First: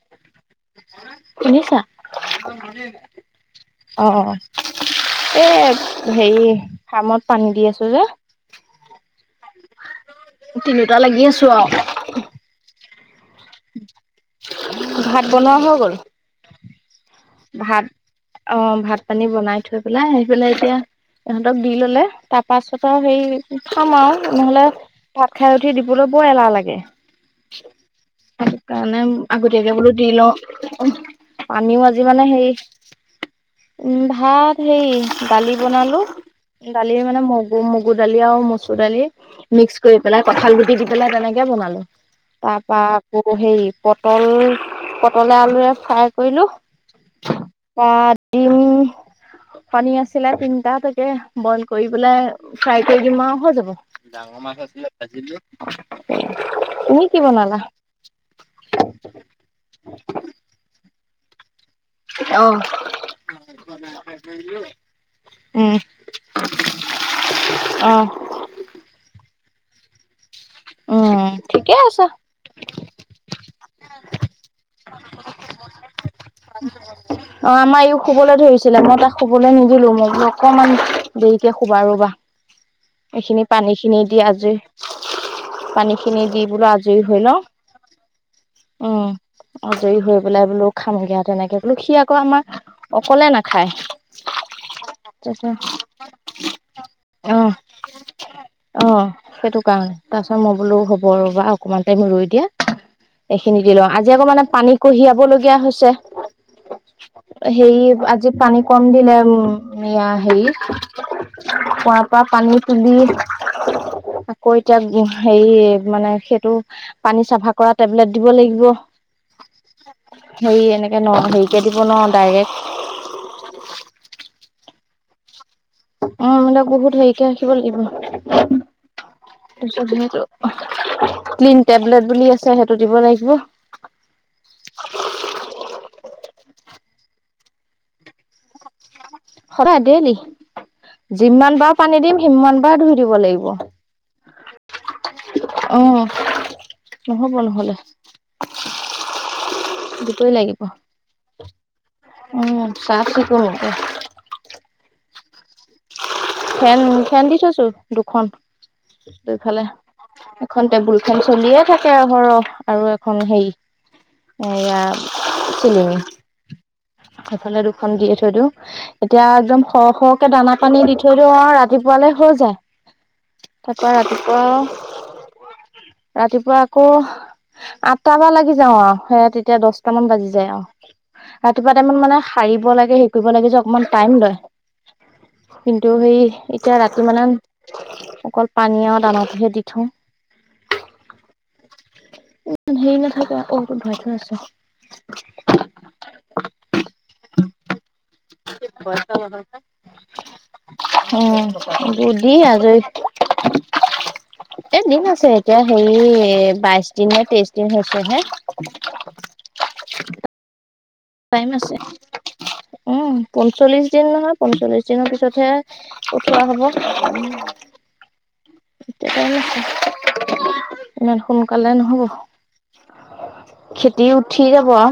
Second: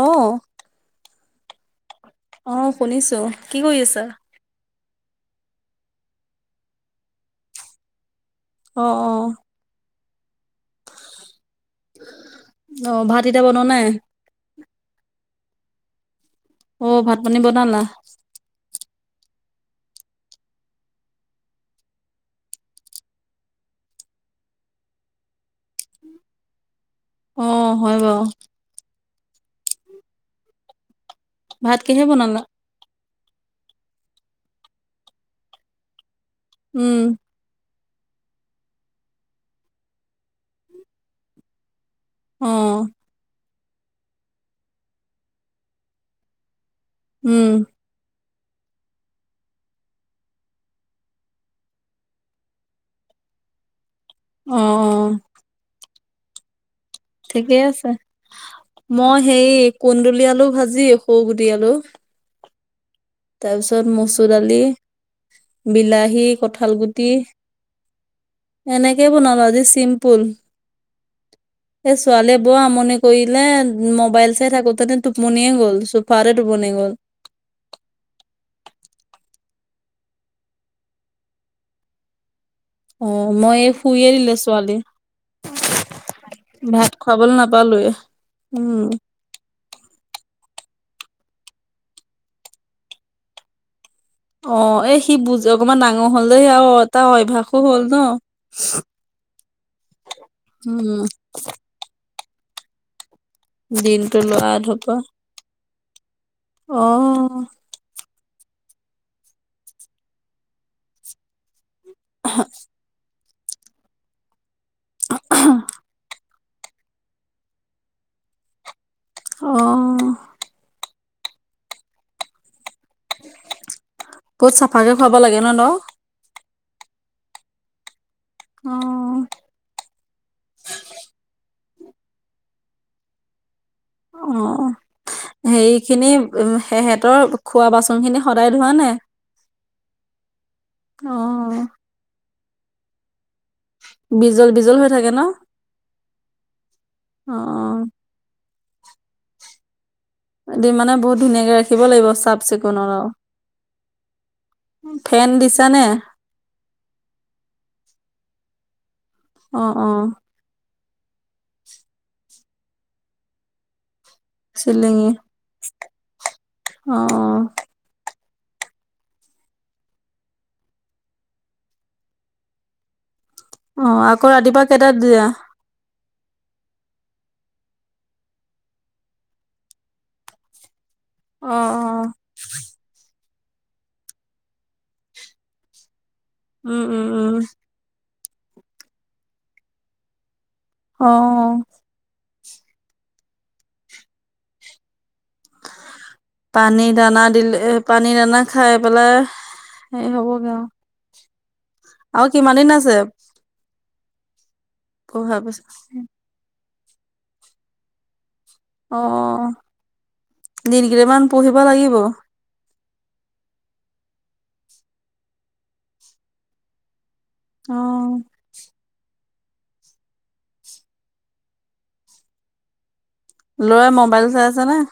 অ, শুনিছা? অ', শুনিছো কি কৰি আছা? অঁ, এ হেৰি ফাৰ্মত পানী দি আছো যে অ, অ, তিনিওটা লাগি আছো আও অ ভাত এতিয়া বনোৱা নাই? ভাত বনোৱা হৈ গ'ল। অ ভাত পানী বনালা? ভাত অ ভাত পানী বনাই থৈ পেলাই আহি পেলাই এতিয়া ইহঁতক দি ললে তাৰ পাছত আৰু সেৰি খাম আও নহ'লে ভাত খাই উঠি দিবলৈ বৰ এলাহ লাগে। অ হয় বাও। সেইটো কাৰণে আগতীয়াকে বোলো দি লওঁ ভাত পানীও আ- কিহে বনালা? উম ভাত সেই দালি বনালো। উম, দালিৰ মানে মগ- গু মগু দালি, আৰু মচুৰ দালি মিক্স কৰি পেলাই কঁঠাল গুটি দি পেলাই তেনেকে বনালো। তাৰ অ', পৰা আকৌ হেৰি পটল পটলে আলুৱে ফ্ৰাই কৰিলো। [inaudible] উম। পা ডিম কণী আছিলে তিনটা তাকে বইল কৰি পেলাই ফ্ৰাই কৰি দিম আও হৈ যাব। ডাঙ মাছ অ', আছিলে অ', ভাজিলো। তুমিক- ঠিকেই আছে। মই হেই কুন্দুলি, আলু, ভাজি সৰু গুটি আলু। অহ। তাৰপিছত মচুৰ দালি, উম বিলাহী, কঁঠাল গুটি। অ' এনেকে বনালো আজি চিম্পুল, উম ঠিকে সেই আছে। ছোৱালীয়ে বৰ আমনি কৰিলে মোবাইল চাই থাকোতে টোপনিয়ে গ'ল চোফাৰতে টোপনি গ'ল। অ আমাৰ ইয়ো শুবলৈ ধৰিছিলে মই তাক শুবলৈ নিদিলো মই বোলো অকমান দেৰিকে শুবা ৰবা। অ', এইখিনি মই এই পানী খিনি শুইয়ে দি দিলে ছোৱালী আজৰি। পানী খিনি দি বোলে ভাত আজৰি হৈ খুৱাবলৈ লওঁ, নাপালোয়ে। উম। আজৰি হৈ পেলাই বোলো খামগে তেনেকে বোলো সি আকৌ আমাৰ অকলে নাখায়। অ এ সি বুজ তাৰপিছত অকমান ডাঙৰ হলেই আৰু এটা অ', অভ্যাসো হল ন। অ সেইটো কাৰণে তাৰপিছত মই বোলোঁ উম হ'ব ৰ'বা অকমান টাইম ৰই দিয়া। এইখিনি দি লওঁ, আজি দিনটো আকৌ মানে লৰা পানী ধপ কঢ়িয়াবলগীয়া হৈছে। অ সেই আজি পানী কম বিলাইও এইয়া হেৰি। পোৱাপ পা পানী তুলি কৈ এতিয়া হেৰি মানে সেইটো পানী চাফা কৰা টেবলেট দিব লাগিব। অ হেৰি এনেকে ন হেৰিকে দিব ন ডাইৰেক্ট। বহুত চাফাকে খুৱাব লাগে ন দ? অ মিলাক বহুত হেৰিকে ৰাখিব লাগিব। অ। তাপিছত সেইটো, ক্লিন টেবলেট বুলি আছে সেইটো দিব লাগিব। অ সেইখিনি উ সেহঁতৰ খোৱা বাচন খিনি সদায় ধোৱা নাই? সদায় ডেইলী, অ যিমান বাৰ পানী দিম সিমান বাৰ ধুই দিব লাগিব। বিজল বিজল হৈ থাকে ন অ, অ নহব নহলে। দুটোৱে লাগিব। দিম মানে বহুত ধুনীয়াকে ৰাখিব লাগিব চাফ অ', চিকুণত আও। চাফ চিকুণ ফেন দিছা নে? ফেন ফেন দি থৈছোঁ, দুখন অ দুইফালে। অ এখন টেবুল খেন চলিয়ে থাকে সৰহ আৰু এখন সেই চিলিঙি, অ। সেইফালে দুখন দিয়ে থৈ দিওঁ। এতিয়া একদম সৰহ সৰহকে দানা পানী দি থৈ দিও আও ৰাতিপুৱালে হৈ যায়। তা অ পা আকৌ ৰাতিপুৱা আও কেইটাত দিয়া ৰাতিপুৱা আকৌ আঠটা বা লাগি যাও আও সেয়া তেতিয়া দশটাামান বাজি যায় অহ। অ ৰাতিপুৱা টাইমত অ মানে পাৰিব লাগে সে কৰিব লাগে যে অকমান টাইম লয় কিন্তু সেই এতিয়া উম, উম, ৰাতি উম, মানেন অকল পানী আৰু দানতহে দি থওঁ। অ', হেৰি নাথাকে অ, ঔ এইটোত ভৰাই থোৱা আছে। পানী দানা দিলে পানী দানা খাই পেলাই হেই হ'বগে আওঁ। উম, এইবোৰ দি আজৰি। আছে এ দিন আছে পঢ়াৰ এতিয়া পিছত? হেৰি বাইছ দিন নে তেইছ দিন হৈছে হে। অ, দিন গিতামান টাইম পঢ়িব আছে লাগিব। উম, পঞ্চল্লিশ দিন নহয় পঞ্চল্লিশ দিনৰ পিছতহে পঠোৱা হব। অ', [unintelligible] ইমান সোনকালে নহব? ল'ৰাই খিতি মোবাইল উঠি চাই আছে যাব নে? আও।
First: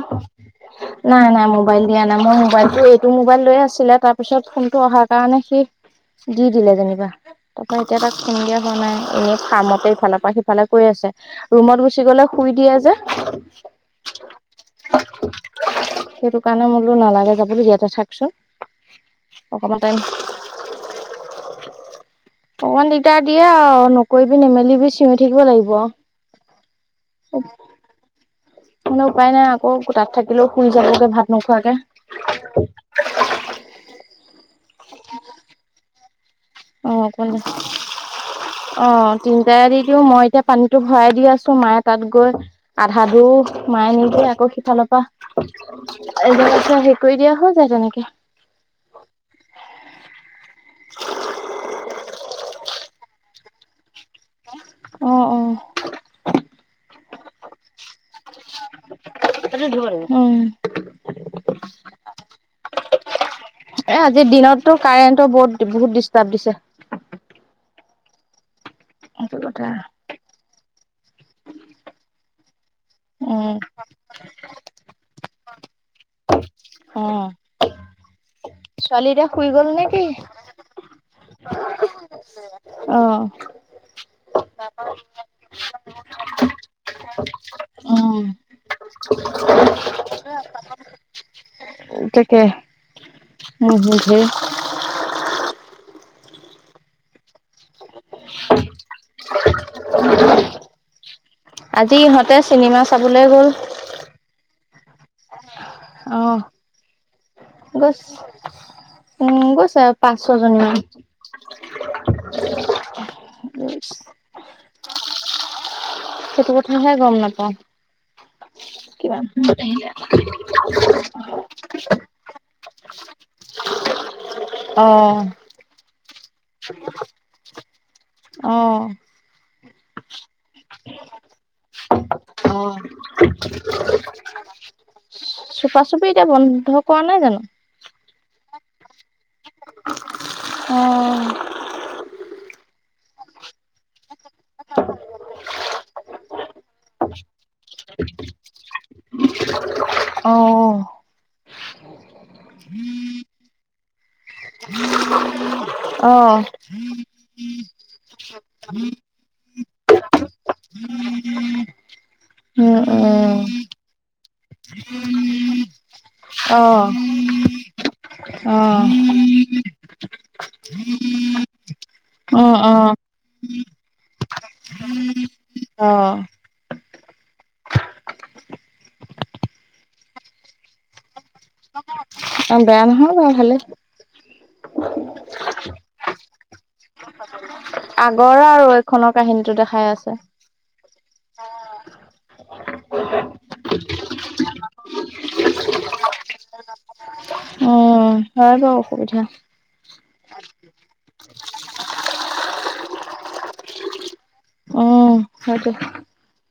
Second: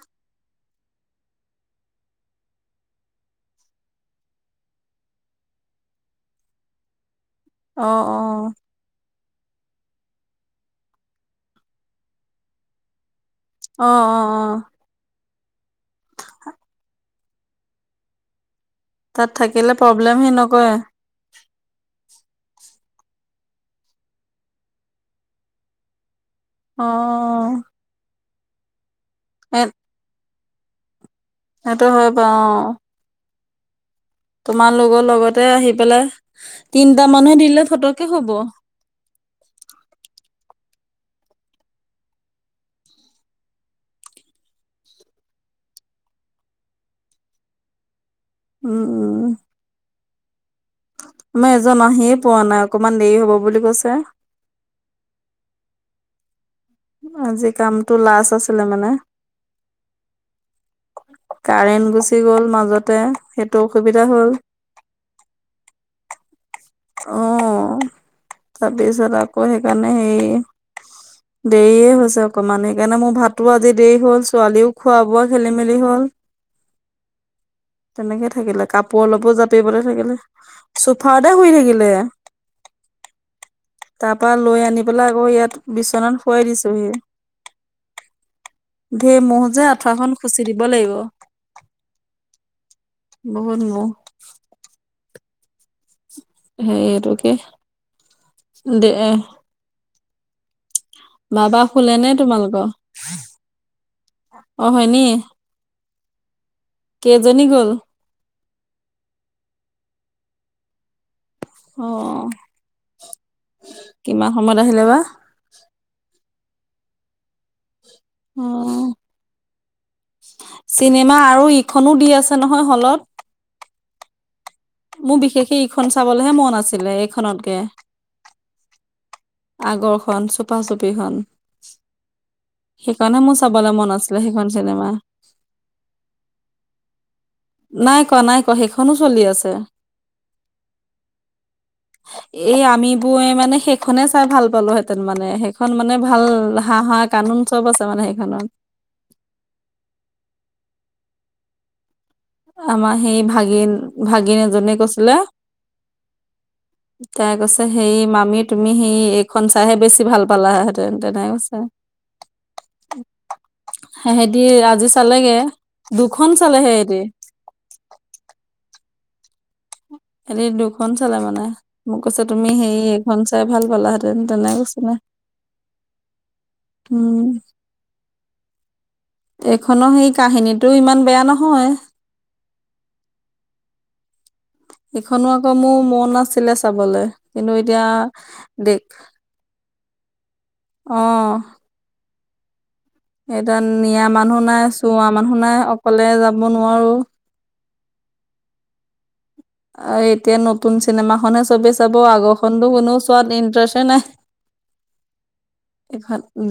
নাই-নাই মোবাইল দিয়া নাই মই মোবাইলটো এইটো মোবাইল লৈ আছিলে তাৰ পিছত ফোনটো অহাৰ কাৰণে সি দি দিলে যেনিবা তাৰপৰা অ', এতিয়া তাক ফোন অ', দিয়া হোৱা নাই এনেই ফাৰ্মতে ইফালৰ পৰা সিফালে কৈ আছে ৰুমত গুচি গলে শুই দিয়ে যে। অ', অ', অ',। সেইটো কাৰণে মই বোলোঁ নালাগে যাবলে ইয়াতে থাকচোন। তাত থাকিলে অকমান টাইম প্ৰব্লেম হি নকৰে? অকমান দিগদাৰ দিয়ে আৰু নকৰিবি নেমেলিবি চিঞৰি থাকিব লাগিব আও। অ',। এনেও উপায় নাই এ আকৌ কোঠাত থাকিলেও শুই যায়গে ভাত নোখোৱাকে সেইটো হয় বাৰু অ',। তোমাৰ লগৰ লগতে আহি পেলাই অ তিনটা অকমান মানুহে দিলে ফটকে হব। অ, তিনিটাই দি দিওঁ মই এতিয়া পানীটো ভৰাই দি আছোঁ মায়ে তাত গৈ আধা [unintelligible] মায় নি কিনে আকৌ সিফালৰ পা এজন আছে হেই কৰি দিয়া হৈ যায় তেনেকে। উম- উম মই এজন আহিয়ে পোৱা নাই অকমান দেৰি হ'ব বুলি কৈছে। অ', অ', আজি কামটো লাছ আছিলে মানে। [unintelligible] উম। কাৰেণ্ট গুচি গ'ল মাজতে। সেইটো এ অসুবিধা আজিৰ হ'ল দিনততো কাৰেণ্টৰ বহুত-বহুত ডিষ্টাৰ্ব দিছে। অ, তাৰপিছত সেইটো আকৌ কথা সেইকাৰণে হেই দেৰিয়ে হৈছে অকমান সেইকাৰণে মোৰ ভাতো উম। আজি দেৰি হ'ল ছোৱালীও খোৱা-বোৱা খেলি-মেলি হ'ল। অ', তেনেকে থাকিলে কাপোৰ ছোৱালী এতিয়া অলপো শুই গ'ল জাপিবলৈ নেকি? থাকিলে, চোফাওতে শুই থাকি কিলে। তাৰপা লৈ আনি পেলাই আকৌ ইয়াত বিচনাত শুৱাই দিছোহি। উম, ধেৰ মো'হ যে আঁঠুৱা খন খুচি দিব লাগিব। [unintelligible] তাকে বহুত মহ নুহোধে। সেইটোকে দে বাবা শুলে আজি নে ইহঁতে তোমালোকৰ চিনেমা চাবলে গ'ল। অ, হয়নি? অহ, কেইজনী গ'ল গছ উম, গৈছে আও পাঁচ, ছয় জনী মান। অহ, কিমান সময়ত আহিলে বা। সেটো কথাহে গম নাপাওঁ অ', কিমান সময়ত আহিলে। চিনেমা আৰু ইখনো দি আছে নহয় হলত। মোৰ অ', বিশেষকে ইখন চাবলেহে মন আছিলে এইখনতকে। অহ আগৰখন চুপা চুপিখন। সেইকাৰণে মোৰ চাবলে মন আছিলে সেইখন চিনেমা। চুপা চুপি এতিয়া বন্ধ কৰা নাই জানো? নাই কৰা নাই কৰা সেইখনো চলি আছে। অহ' এ আমিবোৱে মানে সেইখনে চাই ভাল। পালোহেঁতেন মানে সেইখন মানে ভাল হাঁহা কানুন চব আছে মানে সেইখনত। অহ' আমাৰ সেই ভাগিন ভাগিন এজনে কৈছিলে। অ', তাই কৈছে সেই মামী তুমি সি এইখন চাইহে বেছি ভাল পালাহেতেন তেনে কৈছে। উম উম' সেহেঁতি আজি চালেগে। দুখন চালে অহ' সেহেঁতি অহ', হেতি দুখন চালে মানে, মোক কৈছে তুমি অ', হেৰি অ'। এইখন চাই ভাল পালাহেঁতেন তেনে কৈছিলে। অহ' উম' এইখনৰ সেই কাহিনীটো ইমান বেয়া নহ বেয়া নহয় বাৰু ভালে, ইখনো আকৌ মোৰ মন আছিলে চাবলে, কিন্তু এতিয়া দিখ কাহিনী টো দেখাই আছে। অহ' এতিয়া নিয়া মানুহ নাই চোওৱা মানুহ নাই অকলে যাব নোৱাৰো। অ হয় বাও অসুবিধা অ এতিয়া নতুন চিনেমাখনহে চবে চাব আগৰখনতো কোনোও চোৱাত ইণ্টাৰেষ্ট নাই উম হয়টো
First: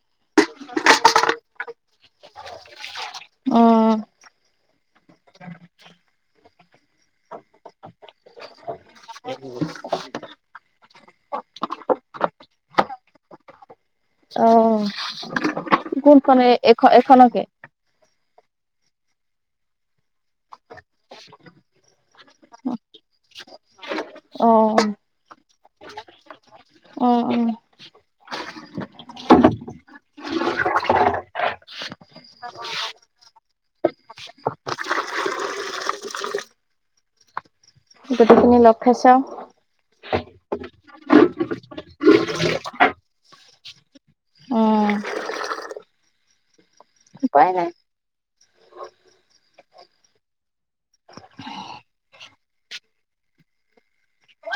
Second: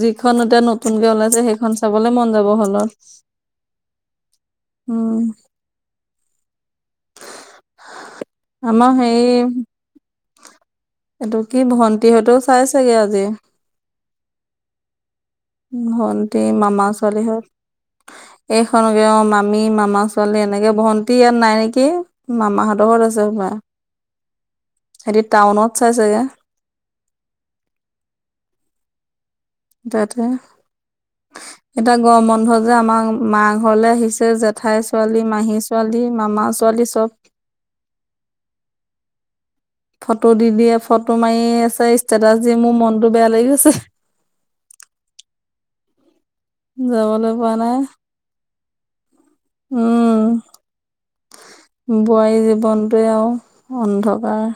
যিখন এতিয়া নতুনকে ওলাইছে সেইখন চাবলে মন যাব হলৰ। অ উম' আম সেই এইটো কি ভণ্টি হতেও চাইচেগে আজি। অহ কোনখন ভন্টি এ মামা এখনকে? ছোৱালীহঁত এইখনকে অহ' মামী, মামা ছোৱালী, এনেকে ভণ্টি ইয়াত নাই নেকি। মামাহঁতৰ ঘৰত আছে হপায়। অ সেতি টাউনত চাইছে গে অ অ তাতে [unintelligible] এতিয়া গৰম বন্ধ যে আমাৰ মা ঘৰলে আহিছে জেঠাই ছোৱালী মাহী ছোৱালী মামা ছোৱালী চব আপুনি লগ খাই চা ফটো দি দিয়ে ফটো মাৰি আছে ষ্টেটাচ দি মোৰ মনতটো বেয়া লাগি গৈছে উম যাবলে পোৱা নাই উম বোৱাৰী জীৱনটোৱে আউ অন্ধকাৰ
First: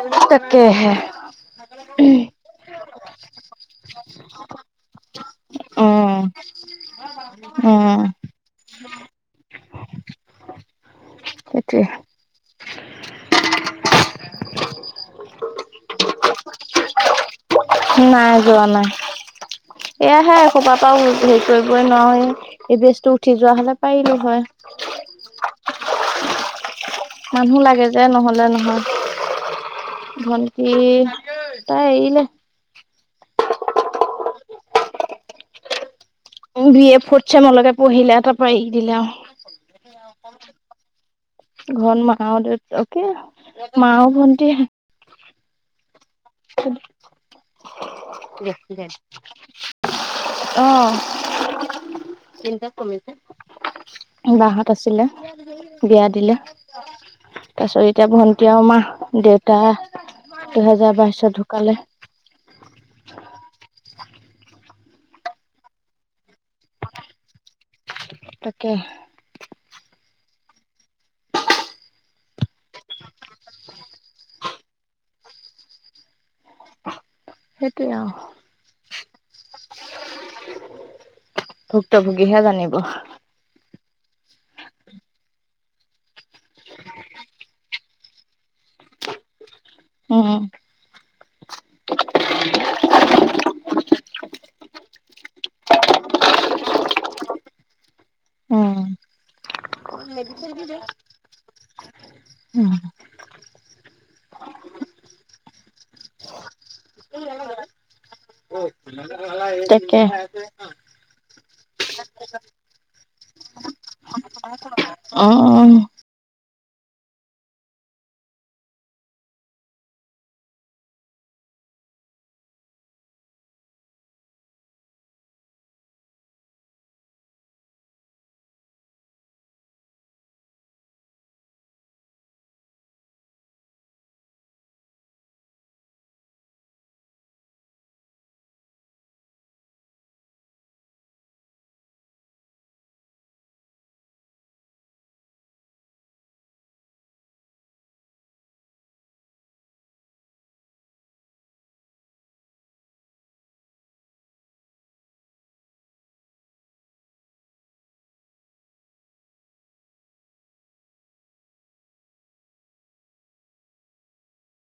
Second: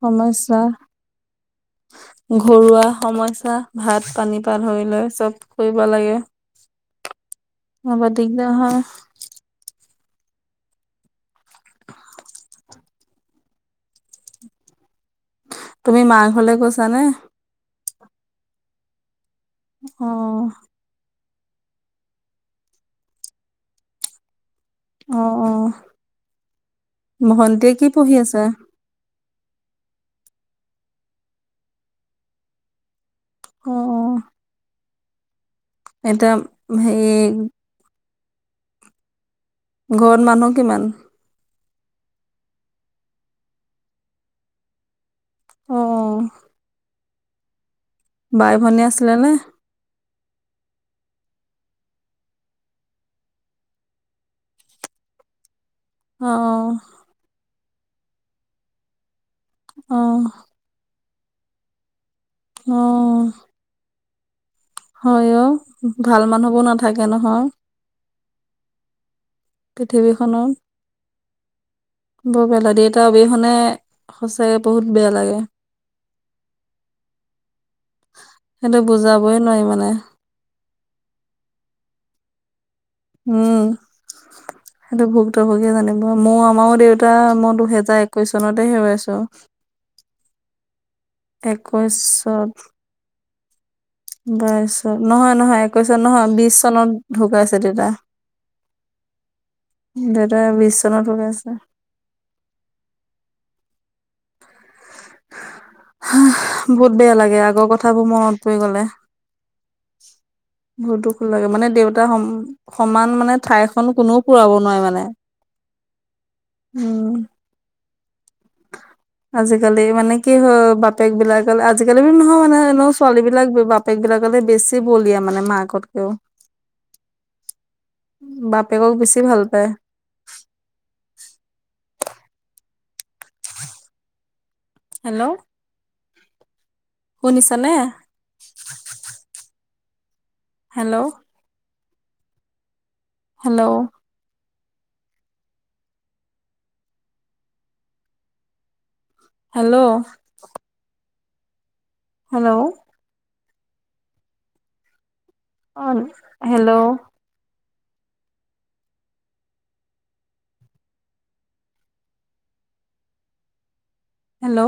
সমস্যা উম ঘৰুৱা সমস্যা ভাত পানী পা ধৰি লৈ চব কৈৱ লাগে। [unintelligible] অ চি অ উম বৰ দিগদাৰ হয়। সেইটোৱে ঠা তুমি মা ঘৰলে গৈছা নে? নাই যোৱা নাই অ এয়াহে কবা। পাও সেই কৰিবৈ নোৱাৰো এই বেজটো উঠি যোৱা হলে পাৰিলো হয়। অঁ অ অ অ। মানুহ লাগে পঢ়ি যে আছে? নহলে নহয়। ঘঘঘৰৰৰ গৰ গৰ গৰ ভণ্টি তাকেই তাই এৰিলে। চু অ অ অ অ। বি এ হেৰি ফৰ্থ চেমলৈকে পঢ়িলে তাৰপৰা এৰি দিলে আৰু ঘৰত মানুহ কিমান? ঘৰত মাও দেউতা অ কি মা আৰু ভণ্টি হে। অঁ অ অ অ। ঠুন খ অ অ অ। বাই-ভনী আছিলে নে। সি অ অ অ, অ অ অ চিন্তা কমিছে। ঠক বাহঁত আছিলে বেয়াটো তো লাগিই আছে। বিয়া অ দিলে অ তাৰপিছত এতিয়া ভণ্টি আৰু মাহ দেউতা। অ দুহেজাৰ বাইশত ঢুকালে। অ অ অ অ। হয় অ ভাল মানুহবোৰ নাথাকে নহয়। তাকেহ। পৃথিৱীখনৰ বৰ বেলা দেউতাৰ অবিহনে সঁচাকে বহুত বেয়া লাগে। সেইটোৱে আ অ অ। সেইটো বুজাবই নোৱাৰি মানে ভুক্তভোগীহে জানিব। উম উ। চেহা। সেইটো ভুক্তভোগীয়ে জানিব মোৰ আমাৰও দেউতা মই দুহেজাৰ একৈশ চনতে হেৰুৱাইছো। উম উ। একৈশত। বাইছত নহয় নহয় একৈশ চন নহয় বিশ চনত ঢুকাইছে দেউতা। উম উম, দেউতাৰে বিচ চনত হৈ আছে। হু হু উমহু। সে সে আ, হাঁফ বহুত বেয়া লাগে আগৰ কথাবোৰ মনত পৰি গলে। তাকে। মোৰ দুখো লাগে মানে দেউতা সম সমান মানে ঠাই খন কোনেও পুৰাব নোৱাৰে মানে অঁ অ অ অ। উম উ উ উ। [inaudible] আজিকালি মানে কি হয় বাপেক বিলাক আজিকালি নহয় মানে এনে ছোৱালী বিলাক বে বা বাপেক বিলাকলে বেছি বলিয়া মানে মাকতকেও। [inaudible] চি, বাপেকক বেছি ভাল পায়। হেল্ল', শুনিছা নে? হেল্ল' হেল্ল' হেল্ল' হেল্ল' অ'ন হেল্ল' হেল্ল'